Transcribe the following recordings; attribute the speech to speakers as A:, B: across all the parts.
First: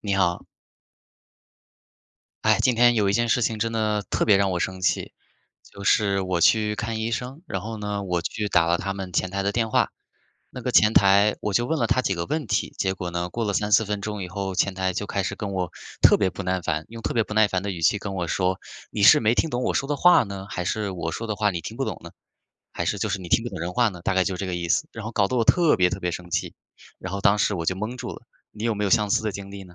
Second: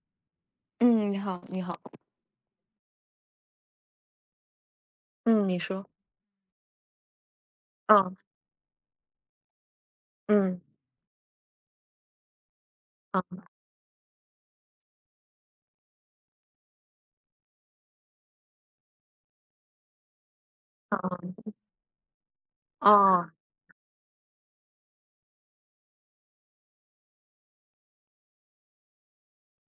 A: 你好。
B: 嗯，你好，你好。
A: 哎，今天有一件事情真的特别让我生气，
B: 嗯，你
A: 就
B: 说。
A: 是我去看医生，然后呢，
B: 嗯。
A: 我去打了他们前台的电话。
B: 嗯。
A: 那个前台我就问了他几个问题，结果呢，过
B: 嗯。
A: 了三四分钟以后，前台就开始跟我特别不耐烦，用特别不耐烦的语气跟我说：“你是没听懂我说的话呢，还是我说的话
B: 嗯。
A: 你听不懂呢？还是就是你
B: 哦。
A: 听不懂人话呢？”大概就这个意思，然后搞得我特别特别生气，然后当时我就懵住了。你有没有相似的经历呢？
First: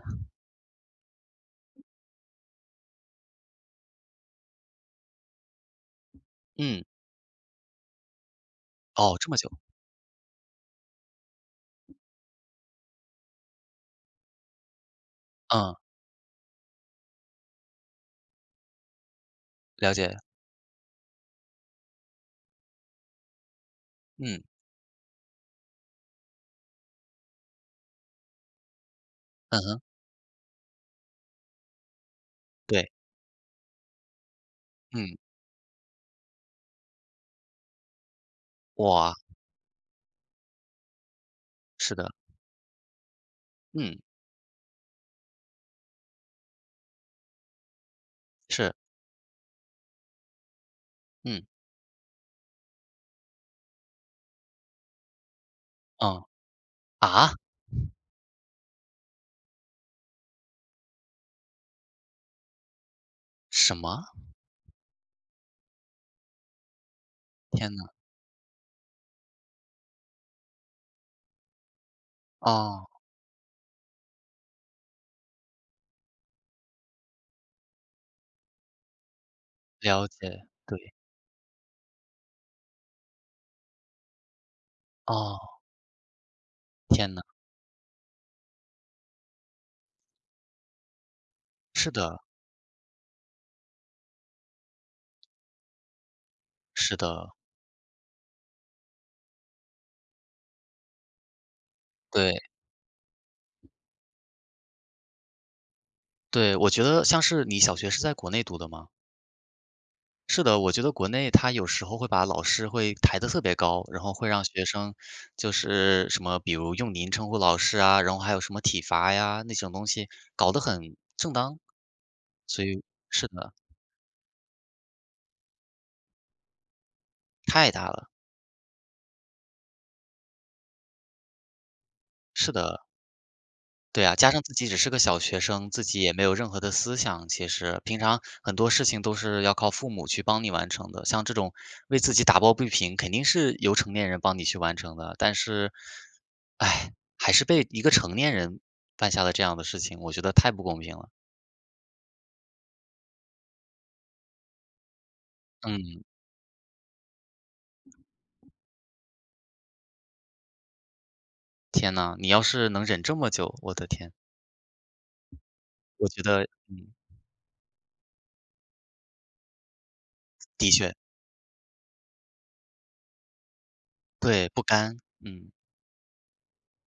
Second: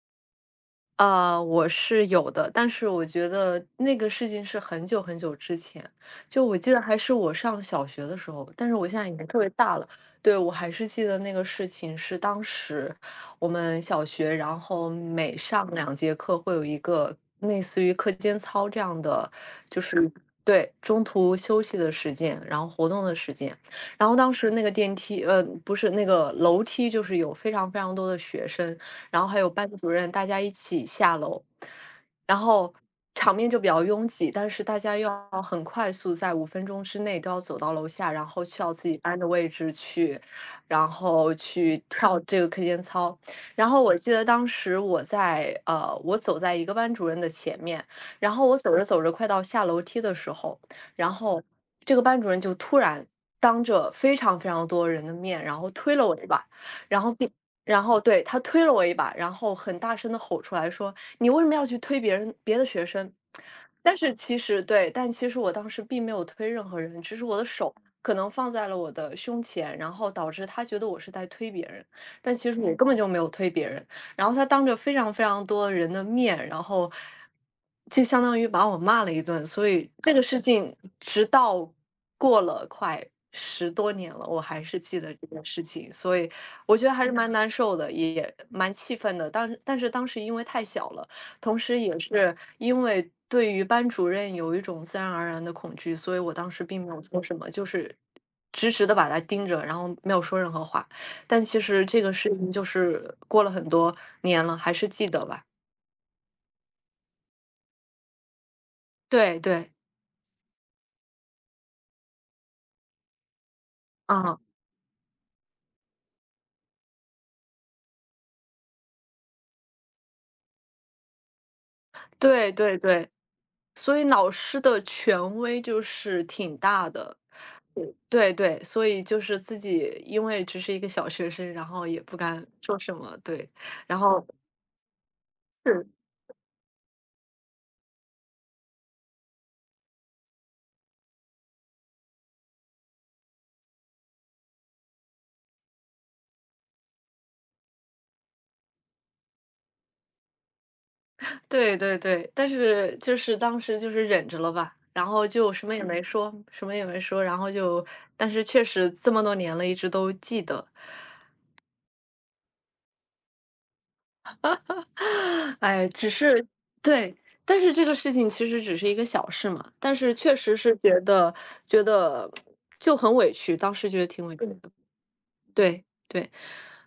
B: 我是有的，但是我觉得那个事情是很久很久之前，就我记得
A: 嗯，
B: 还是我上小学的时候，但是我现在
A: 哦，
B: 已经
A: 这么
B: 特别
A: 久。
B: 大了。对，我还是记得那个事情是当时我们小学，然后每上
A: 嗯，
B: 2节课会有一个类似于课间操这样的，就
A: 了
B: 是
A: 解。
B: 对中途休息的时间，然后活动的时间。然后当
A: 嗯，
B: 时那个电梯，不是那个楼梯，就是有非常非常多的学生，然后还有
A: 嗯
B: 班
A: 哼。
B: 主任，大家一起下楼，然后
A: 对。
B: 场面就比较拥挤，但是大家又
A: 嗯。
B: 要很快速，在5分钟之内都要走到楼下，然后去到自己
A: 哇。
B: 班的位置去，然后去
A: 是的。
B: 跳这个课间操。然后我
A: 嗯。
B: 记得当时我走在一个班主任的前面，然后我
A: 是。
B: 走着走着快到下楼梯的时候，然后
A: 嗯。
B: 这个班主任就突然当着非常非常多人的面，然后推了我
A: 嗯。
B: 一把，然后并
A: 啊？
B: 然后对，他推了我一把，然后很大声的吼出来说：“你为什么要去推别的学生？”
A: 什
B: 但
A: 么？
B: 是其实对，但其实我当时并没有推任何人，只是我的
A: 天
B: 手
A: 呐。
B: 可能放在了我的胸前，然后导致他觉得我是在推别人，但其实我
A: 哦，
B: 根本就没有推别人。然后他当着非常非常多人的面，然后就相当于把我骂了一顿。所以
A: 了
B: 这个
A: 解。
B: 事情
A: 对。
B: 直到过了快10多年了，我还是记得这
A: 哦。
B: 件事情，所以我觉得还是
A: 天呐。
B: 蛮难受的，也蛮气愤的。但是当时因为太小了，同时
A: 是
B: 也
A: 的。
B: 是因为对于班主任有一种自然而然的恐惧，所以我当时并没
A: 是
B: 有说
A: 的。
B: 什么，就是直直的把他盯着，然后没有说任何话。但其实这个事
A: 对。
B: 情就是过了很多年了，还是记得吧。
A: 对，我觉得像是你小学是在国内读的吗？
B: 对对。
A: 是的，我觉得国内他有时候会把老师会抬得特别高，然后会
B: 啊，
A: 让学生就是什么，比如用您称呼老师啊，然后还有什么体罚呀那种东西，搞得很正当，
B: 对
A: 所
B: 对
A: 以
B: 对。
A: 是的。
B: 所以老师的权威就是挺大的。
A: 太大了。
B: 对对，所以就是自己因为只是一个小学生，然后也不敢
A: 是
B: 说
A: 的。
B: 什么，对，然
A: 对啊，
B: 后
A: 加上自己只是个小学生，自
B: 是，
A: 己也没有任何的思想，其实平常很多事情都是要靠父母去帮你完成的。像这种为自己打抱不平，肯定是由成年人帮你去完成的。但是，哎，还是被一个成年人犯下了这样的事情，我觉得太不公平了。
B: 对对对，但是就是当时就是忍着了吧，然后就什么也没
A: 嗯。
B: 说，什么也没说，然后就，但是确实这么多年了，一直都记得。
A: 天呐，你要是能忍这么久，我的天，
B: 哎，
A: 我
B: 只
A: 觉得，
B: 是
A: 嗯，
B: 对。但是这个事情其实只是一个小事嘛，但是确实
A: 的
B: 是
A: 确。
B: 觉得就很委屈，当时觉得挺委屈
A: 对，不
B: 的。
A: 甘。嗯。
B: 对对。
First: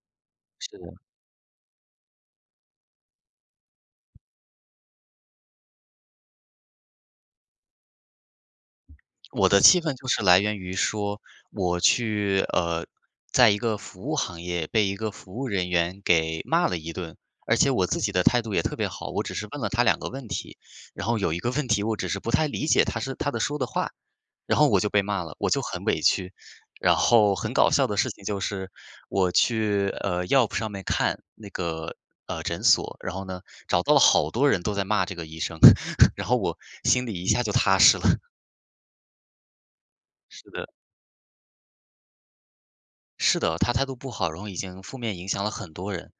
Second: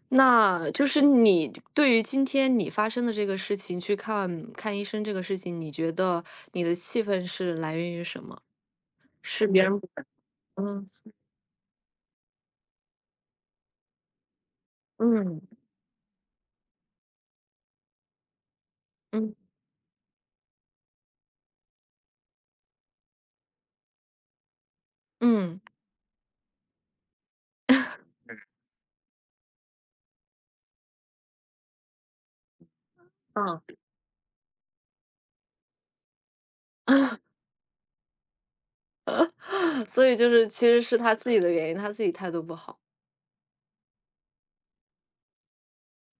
B: 那
A: 是
B: 就
A: 的。
B: 是你对于今天你发生的这个事情，去看看医生这个事情，你觉得你的气愤是来源于什么？是
A: 我的
B: 别人
A: 气
B: 不
A: 愤就是来源于
B: 嗯
A: 说，我去在一个服务行业被一个服
B: 嗯
A: 务人员给骂了一顿，而且我自己的态度也特别好，我只
B: 嗯
A: 是问了他两个问题，然后有一个问题我只是不太理解他是他的说的话，然后我就被骂了，我
B: 嗯
A: 就很委屈。然后很搞笑的事情就是，我去Yelp 上面看那个诊所，然后呢
B: 嗯。
A: 找到了好多人都在骂这个医生，然后我心里一下就踏实了。
B: 所以就是
A: 是的。
B: 其实是他自己的原因，他自己态度不好。
A: 是的，他态度不好，然后已经负面影响了很多人，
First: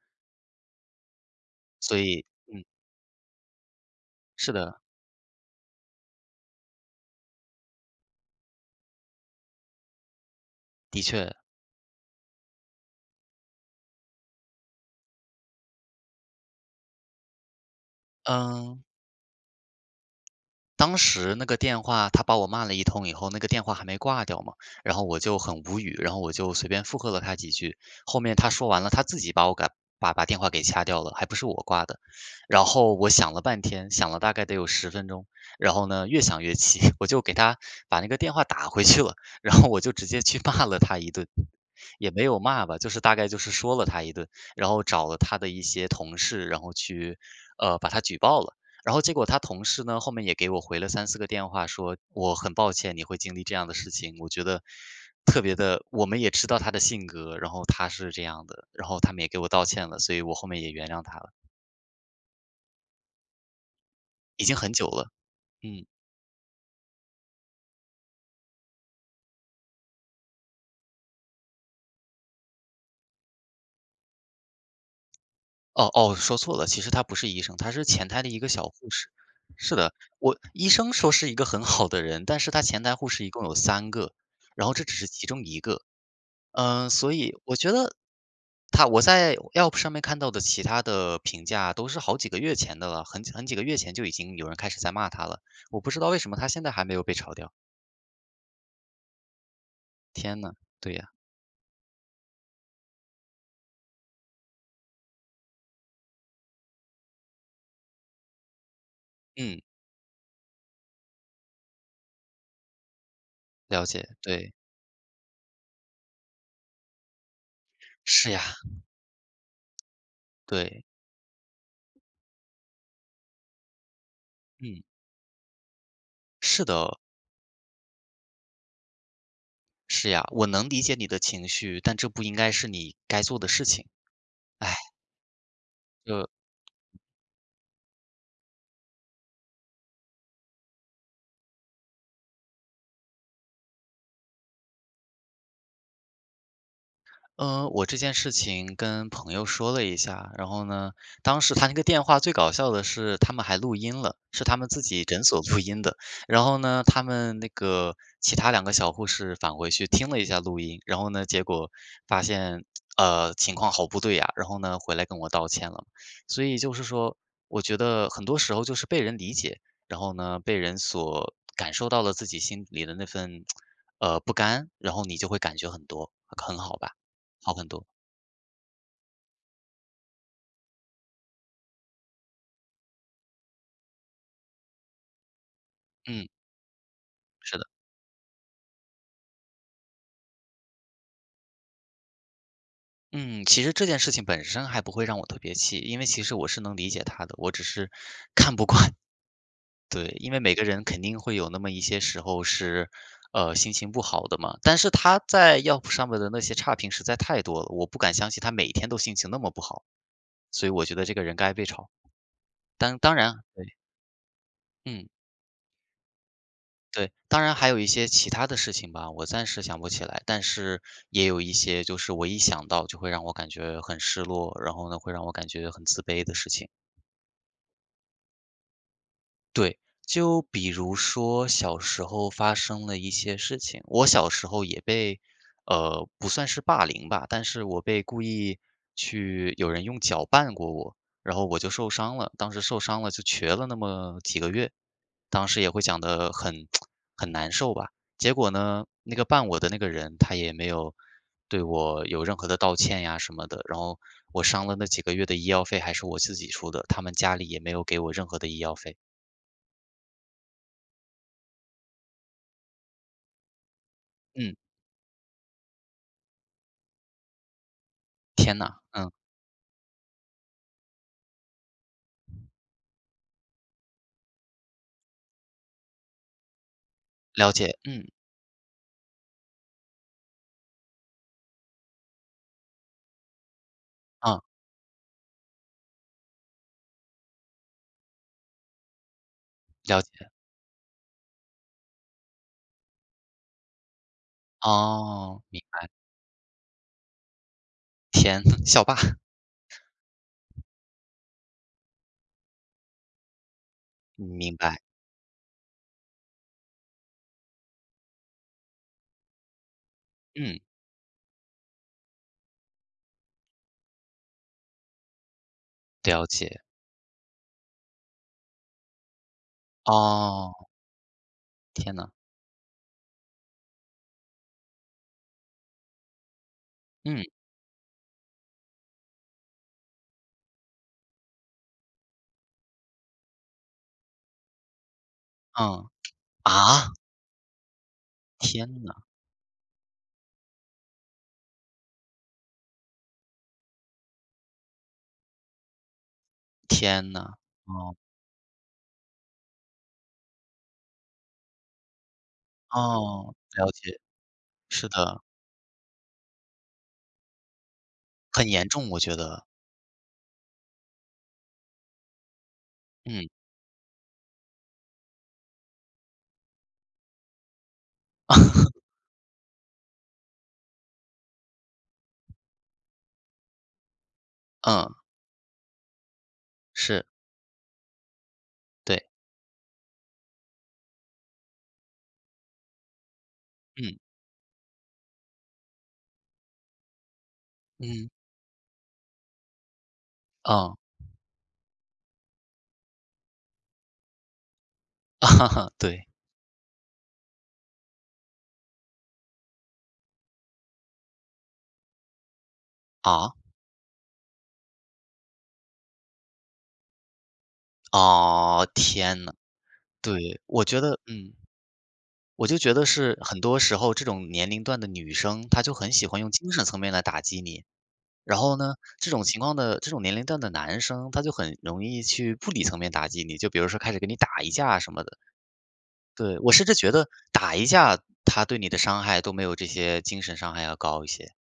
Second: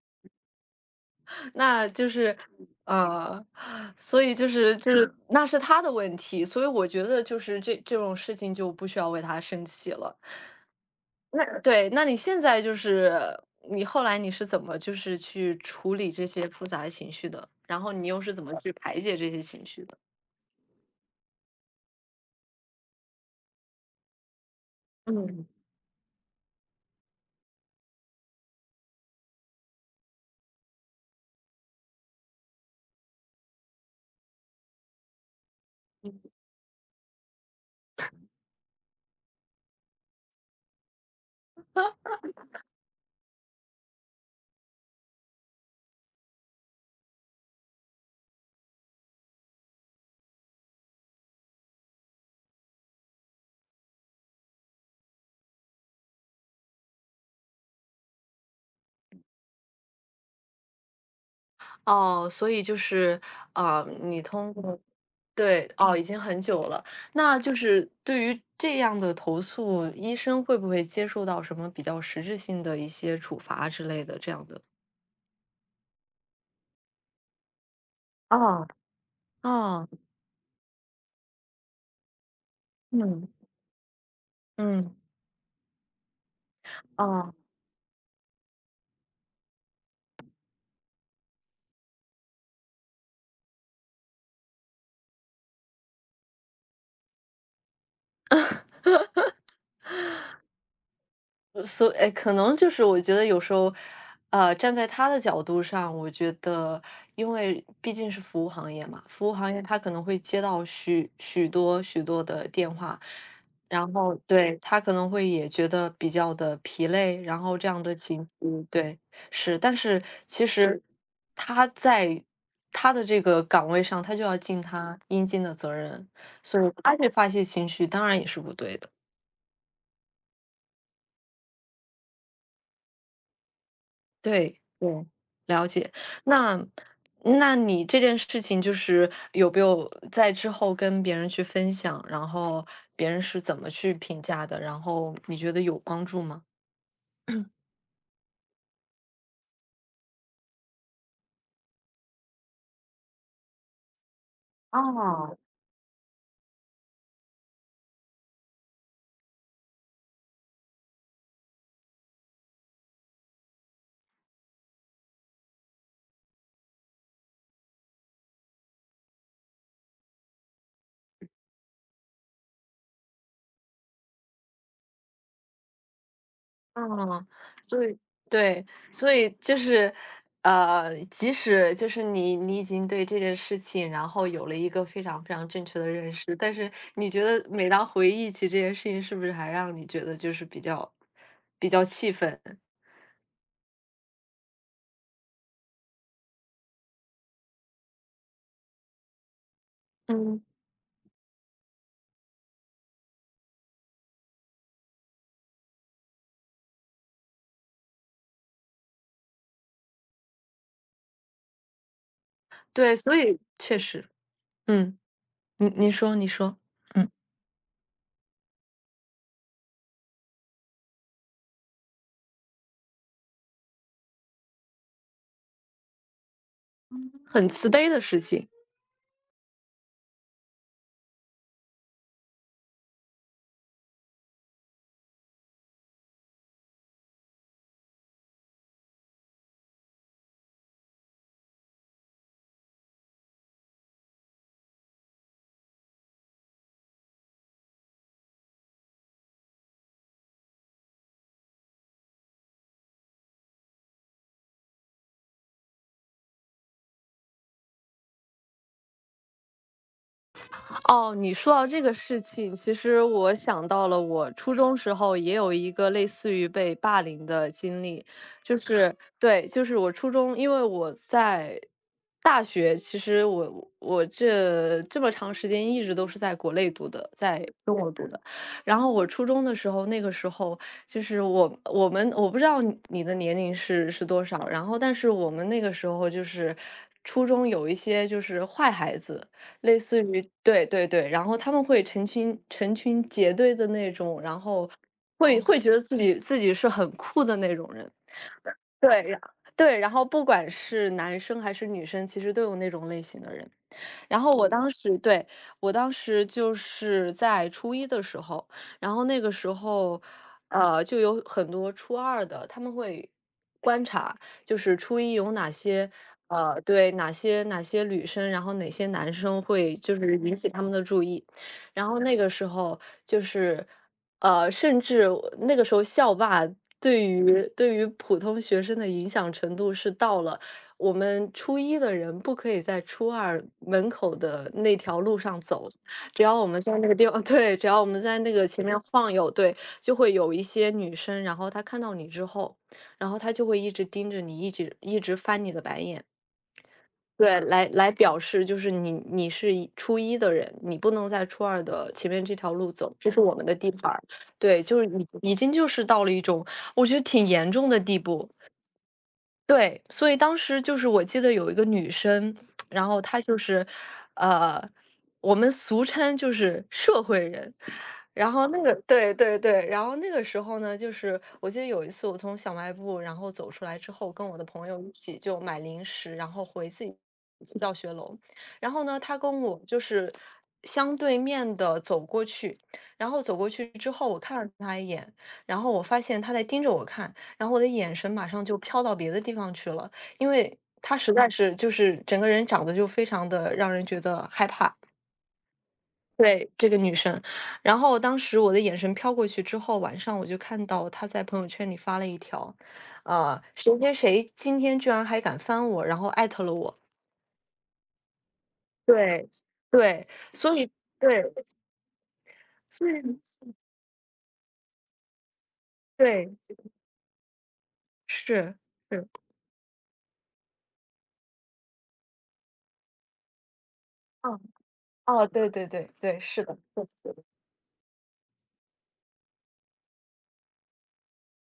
B: 那
A: 所
B: 就
A: 以
B: 是，
A: 嗯，
B: 呃，所以就
A: 是
B: 是
A: 的，
B: 就是那是他的问题，所以我觉得就是这种事情就不需要为他生气了。
A: 的确。
B: 那对，那你现在就是你后来你是怎么就是去处理这些复杂的情绪的？然后你又是怎么去
A: 嗯。
B: 排解这些情绪的？
A: 当时那个电话他把我骂了一通以后，那个电话还没挂掉嘛，然后我就
B: 嗯。
A: 很无语，然后我就随便附和了他几句。后面他说完了，他自己把我给把电话给掐掉了，还不是我挂的。然后我想了半天，想了大概得有10分钟，然后呢，越想越气，我就给他把那个电话打回去了，然后我就直接去骂了他一顿。也没有骂吧，就是大概就是说了他一顿，然后找了他的一些同事，然后去，把他举报了。然后结果他同事呢，后面也给我回了三四个电话说：“我很抱歉你会经历这样的事情，我觉得特别的，我们也知道他的性格，然后他是这样的。”然后他们也给我道歉了，所以我后面也原谅他了，
B: 哦，所以就是，啊，你
A: 已
B: 通
A: 经很
B: 过
A: 久了。
B: 对，
A: 嗯。
B: 哦，已经很久了。那就是对于这样的投诉，医生会不会接受到什么比较实质性的一些处罚之类的这样的？
A: 哦哦，说错了，其实他不是医生，他是前台的一个小
B: 哦。
A: 护士。是
B: 哦。
A: 的，我医生说是一个很好的人，但是他前台护士
B: 嗯。
A: 一共有三个，然后这只
B: 嗯。
A: 是其中一个。嗯，所
B: 哦。
A: 以我觉得他我在 Yelp 上面看到的其他的评价都是好几个月前的了，很几个月前就已经有人开始在骂他了，我不知道为什么他现在还没有被炒掉。天呐。对呀。
B: 所以哎，可能就是我觉得有时候，站在他的角度上，我觉得，因为毕竟是服务行业嘛，服务行
A: 嗯，
B: 业他可能会接到许许多许多的电话，
A: 了
B: 然
A: 解，
B: 后
A: 对，
B: 对他可能会也觉得比较的疲累，然后这样的情
A: 是呀，
B: 绪，对，是，但是其实
A: 对，
B: 他在他的这个岗位上，他就要尽
A: 嗯，
B: 他应尽的责任，所
A: 是
B: 以
A: 的
B: 他
A: 哦，
B: 去发泄情绪，当然也是不对的。
A: 是呀，我能理解你的情绪，但这不应该是你该做的事情。
B: 对，
A: 哎，
B: 对，了解。
A: 就。
B: 那那你这件事情就是有没有在之后跟别人去分享，然后别人是怎么去评价的？然后你觉得有帮助吗？
A: 嗯，我这件事情跟朋友说了一下，然后呢，当时他那个电话最搞笑的是，他们还录音了，是他们自己诊
B: 哦，
A: 所录音的。然后呢，他们那个其他两个小护士返回去听了一下录音，然后呢，结果发现情况好不对呀，然后呢回来跟我道歉了。所以就是说，我觉得很多时候就是被人理解，然后呢被人所感受到了自己心里的那份不甘，然后你就会感觉很多很好吧。
B: 嗯，
A: 好很
B: 所
A: 多。
B: 以对，所以就是，即使就是你已经对这件事情，然后有了一个非常非常正确的认
A: 嗯。
B: 识，但是你觉得
A: 是的。
B: 每当回忆起这件事情，是不是还让你觉得就是比较气愤？
A: 嗯，其实这件事情本身还不会让我特别气，因为其实我是能理解他的，我只是 看不惯。对，因为
B: 嗯。
A: 每个人肯定会有那么一些时候是，心情不好的嘛。但是他在 y e 上面的那些差评实在太多了，我不敢相信他每天都心情那么不好，所以我觉得这个人该被炒。
B: 对，
A: 当当
B: 所
A: 然，
B: 以
A: 对。
B: 确实，嗯，
A: 嗯。
B: 你说，嗯，
A: 对，当然还有一些其他的事情吧，我暂时想不起来，但是也有一些就是我一想到就会让我感觉很失落，然后呢，会让我感觉很自卑的事情。
B: 很慈悲的事情。
A: 对，就比如说小时候发生了一些事情，我小时候也被，不算是霸凌吧，但是我被故意去有人用脚绊过我，然后我就受伤了，当时受伤了就瘸了那么几个月，当时也会讲得很 很难受吧。结果呢，那个绊我的那个人他也没有对我有任何的道歉呀什么的，然后我伤了那几个月的医药费还是我自己出的，他们家里也没有给我任何的医药费。
B: 哦，你说到这个事情，其实我想到了我
A: 嗯。
B: 初中时候也有一个类似于被霸凌的经历，就
A: 天呐。
B: 是
A: 嗯，
B: 对，就是我初中，因为我在大学，其实我这么长时间一直都是在国内读的，在
A: 了
B: 中
A: 解。
B: 国
A: 嗯。
B: 读的，然后我初中的时候，那个时候就是我不知道你的年龄是多
A: 啊，
B: 少，然后但是我们那个时候就是初中有一些就是坏孩子。类
A: 了
B: 似于
A: 解。
B: 对对对，然后他们会成群结队的那种，然后会哦
A: 哦，
B: 会
A: 明
B: 觉得
A: 白。
B: 自己是很酷的那种人。
A: 天，校霸。
B: 对，然后不管是男生还是女生，其实都有那种类型的人。然后我
A: 明
B: 当
A: 白。
B: 时对，我当时就是在初一的时候，然后那个时候，
A: 嗯，
B: 就有很多初二的，他们会就是初一有哪些
A: 了解。
B: 对，哪些女生，然后哪些男生会就是引起
A: 哦。
B: 他们的注意。然
A: 天
B: 后
A: 呐。
B: 那个时候就是，甚至我那个时候校霸对
A: 嗯。
B: 于对于普通学生的影响程度是到了我们初一的人不可以在初二门口的那条路上走，
A: 嗯。
B: 只要我们在那
A: 啊。
B: 个地方，对，只要我们在那个前面
A: 天呐。
B: 晃悠，对，就会有一些女生，然后她看到你之后，然后他就会一直盯着你，一直一直翻你的白眼，
A: 天呐。
B: 对，来
A: 哦。
B: 表示就是你是初一的人，你不能在初二的前面这条路走，这是
A: 哦，
B: 我们的
A: 了
B: 地盘
A: 解。
B: 儿，对，就是
A: 是
B: 已
A: 的。
B: 已经就是到了一种我觉得挺严重的地步。
A: 很严重，我觉得。
B: 对，所以当时就是我记得有一个女生，然后她
A: 嗯。
B: 就是，呃，我们俗称就是社会人。然后那个，对对对，然后那个时候呢，就是我记得有一次我从小卖部然后走出来之后，跟我的朋友一
A: 嗯。
B: 起就买零食，然后回自己
A: 是。
B: 教学楼。然后呢，
A: 对。
B: 她跟我就是相对面的走过去，然后走过去之
A: 嗯。
B: 后，我看了她一眼，然后我发现她在盯着我看。然后我的眼
A: 嗯。
B: 神马上就飘到别的地方去了，因为
A: 嗯。
B: 她实在是就是整个人长得就非常的让人觉得害怕。
A: 哈哈，对。
B: 对，这个女生，然后当时我的眼神飘过去之后，晚上我就看到她在朋友圈里发了一条，
A: 啊。
B: 谁谁谁今天居然还敢翻我，然后艾特了我。
A: 哦，天
B: 对，
A: 呐。
B: 对，
A: 对，
B: 所
A: 我
B: 以
A: 觉得。
B: 对，
A: 嗯。我就觉得
B: 所以
A: 是很多时候这种年龄段的女生，她就很喜欢用
B: 对，
A: 精神层面来打击你。然后
B: 是
A: 呢，
B: 是，
A: 这种情况的这种年龄段的男生，他就很容易去物理层面打击你，就比如说开始跟你打
B: 哦
A: 一架什么的。
B: 哦，对对对对，
A: 对，
B: 是
A: 我
B: 的，
A: 甚至
B: 对
A: 觉得打一架，他对你的伤害都没有这些精神伤害要高一些。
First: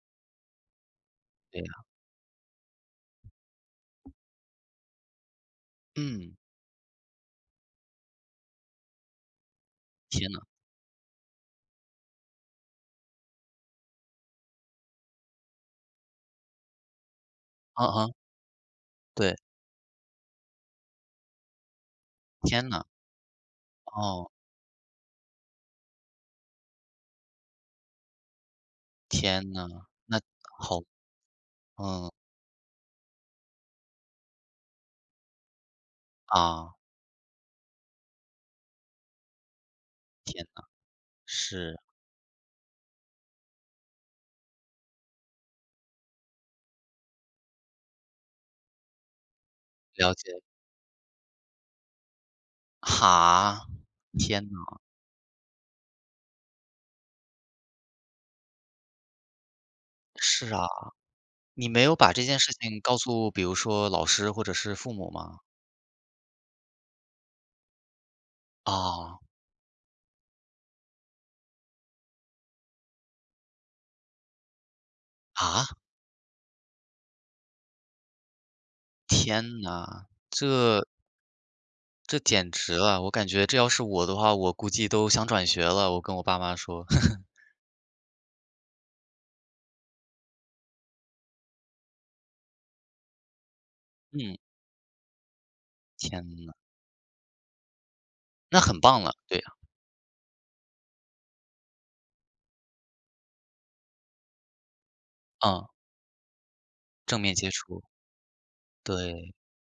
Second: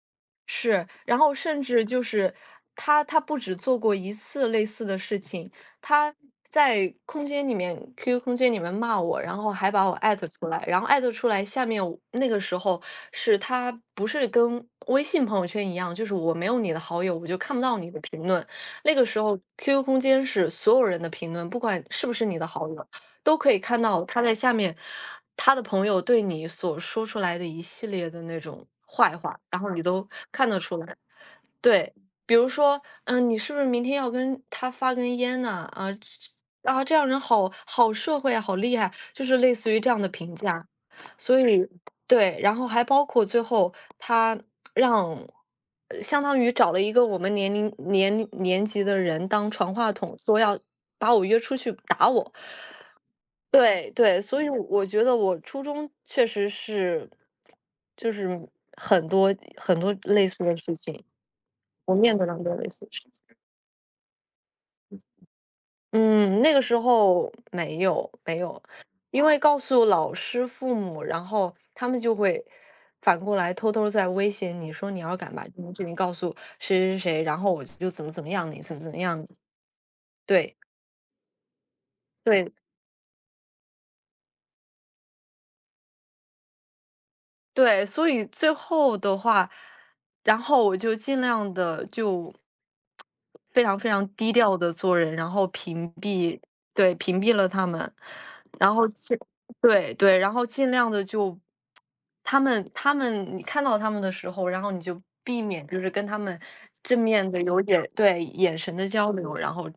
B: 是，然后
A: 对
B: 甚
A: 呀。
B: 至就是他不止做过一次类似的事情，他
A: 嗯。
B: 在空间里面，QQ 空间里面骂我，然后还把我艾特
A: 天呐。
B: 出来，下面我那个时候是他不是跟微信朋友圈一样，就是我没有你的好友，我就看不到
A: 啊
B: 你的
A: 啊。
B: 评论。那个时
A: 对。
B: 候，QQ 空间是所有人的评论，不管是不是你的
A: 天
B: 好
A: 呐。
B: 友。都可以看到他
A: 哦，
B: 在下面，他的朋友对你所说出来的一系列的那种坏话，
A: 天
B: 然
A: 呐。
B: 后你都
A: 那
B: 看得出
A: 好。
B: 来。对，
A: 嗯。
B: 比如说，嗯，你是不是明天要跟他发根烟呐？啊，
A: 啊。
B: 这样人好好社会啊，好厉害，就是类似于这样的评
A: 天呐。
B: 价。所以，
A: 是。
B: 对，然后还包括最后他让，相当于找了一个我们年级的人当传话
A: 了
B: 筒，
A: 解。
B: 说要把我约出去打我。
A: 哈。
B: 对对，
A: 天
B: 所以
A: 呐。
B: 我觉得我初中确实是，就是很多很多类似
A: 是
B: 的
A: 啊。
B: 事情，
A: 你没有
B: 我
A: 把
B: 面
A: 这
B: 对了
A: 件
B: 很
A: 事
B: 多类
A: 情
B: 似的
A: 告
B: 事情。
A: 诉比如说老师或者是父母吗？
B: 嗯，那个时候没有没有，
A: 啊
B: 因为告诉老师、父母，然后他们就会反过来偷偷在威胁你说你要敢把这
A: 啊？
B: 件事情告诉谁谁谁，然后我就怎么怎么样你，怎么怎么样你
A: 天呐，
B: 对
A: 这简
B: 对，
A: 直了，我感觉这要是我的话，我估计都想转学了，我跟我爸妈说。
B: 对，所以最后的话，然后我就尽量的就非常非常低
A: 嗯。
B: 调的做人，然后屏
A: 天
B: 蔽
A: 呐。
B: 对，屏蔽了他们。
A: 那
B: 然
A: 很
B: 后
A: 棒了，
B: 尽
A: 对呀。
B: 对对，然后尽量的就他们你看到他们的时候，然后你就避免
A: 嗯。
B: 就是跟他们正
A: 正
B: 面
A: 面
B: 的
A: 接
B: 有点，
A: 触。
B: 对，眼神的交
A: 对。
B: 流，然后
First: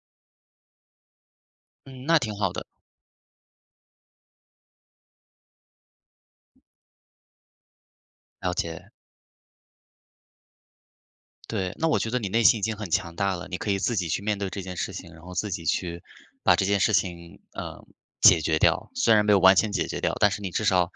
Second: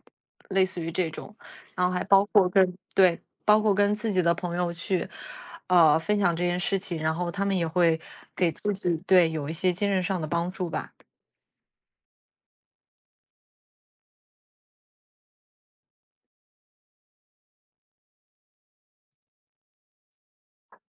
B: 类似于这种，然后还
A: 嗯，那
B: 包
A: 挺
B: 括
A: 好的。
B: 跟对。包括跟自己的朋友去，分享这件事情，然后他们也会给
A: 了
B: 自
A: 解。
B: 己对有一些精神上的帮助吧。
A: 对，那我觉得你内心已经很强大了，你可以自己去面对这件事情，然后自己去把这件事情，解决掉。虽然没有完全解决掉，但是你至少，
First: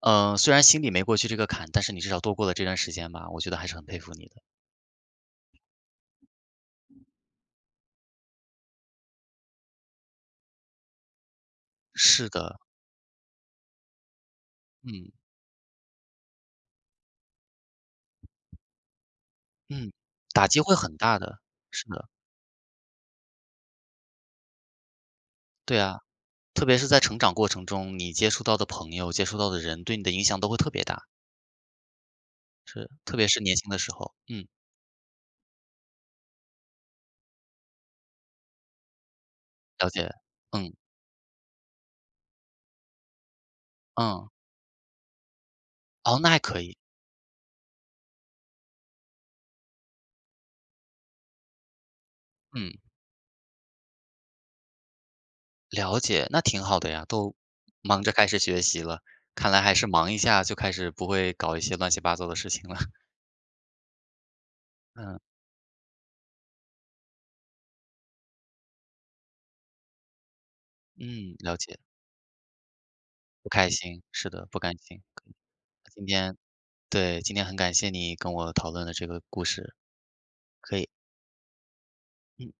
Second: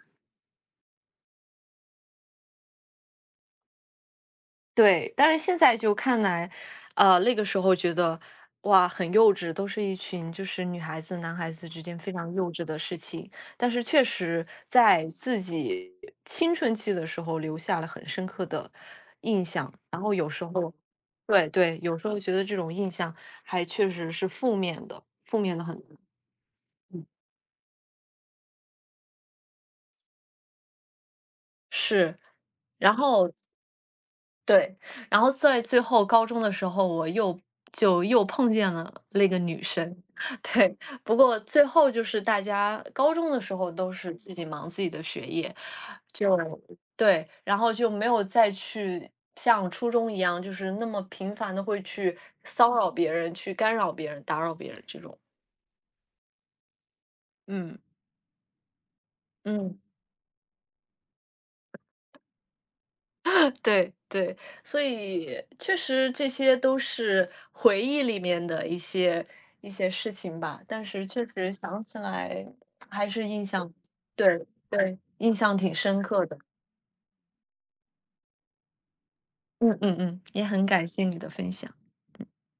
A: 虽然心里没过去这个坎，但是你至少度过了这段时间吧，我觉得还是很佩服你的。
B: 对，但是现在就看来，那个时候觉得哇，很幼稚，都是一群就是女孩子、男孩子之间非
A: 是
B: 常幼
A: 的。
B: 稚的事情。但是确实在
A: 嗯
B: 自己青春期的时候留下了很深刻的印象，
A: 嗯，
B: 然后有时
A: 打击
B: 候
A: 会很大的。
B: 对对，
A: 是
B: 有时
A: 的。
B: 候觉得这种印象还确实是负面的，负面的
A: 对
B: 很
A: 啊，特别是在成长过程中，你接触到的朋友、接触到的人，对你的影响都会特别大。
B: 是。
A: 是，
B: 然
A: 特别
B: 后
A: 是年轻的时候，嗯，
B: 对，然后在最后高中的时候，我又就又碰见了那个女
A: 了
B: 生，
A: 解。嗯
B: 对，不过最后就是大家高中的时候都是
A: 嗯。
B: 自己忙自己的学业，
A: 哦，那
B: 就
A: 还可以。
B: 对，然后就没有再去像初中一样，就是那么频繁的会去
A: 嗯。
B: 骚扰别人、去干扰别人、打扰别人这种。
A: 了解，那挺好的呀，都
B: 嗯
A: 忙着开始学习了，看来还
B: 嗯。
A: 是忙一下就开始不会搞一些乱七八糟的事情了。
B: 对对，所
A: 嗯
B: 以确实这些都是回忆里面的一些事情吧，但是确
A: 嗯，
B: 实
A: 了解，
B: 想起来还是印
A: 不开
B: 象，
A: 心。
B: 对
A: 是的，不甘
B: 对，
A: 心。
B: 印象挺深
A: 今
B: 刻
A: 天
B: 的。
A: 对，今天很感谢你跟我讨论的这个故事。
B: 嗯嗯嗯，也很
A: 可
B: 感
A: 以。
B: 谢你的分享。
A: 嗯。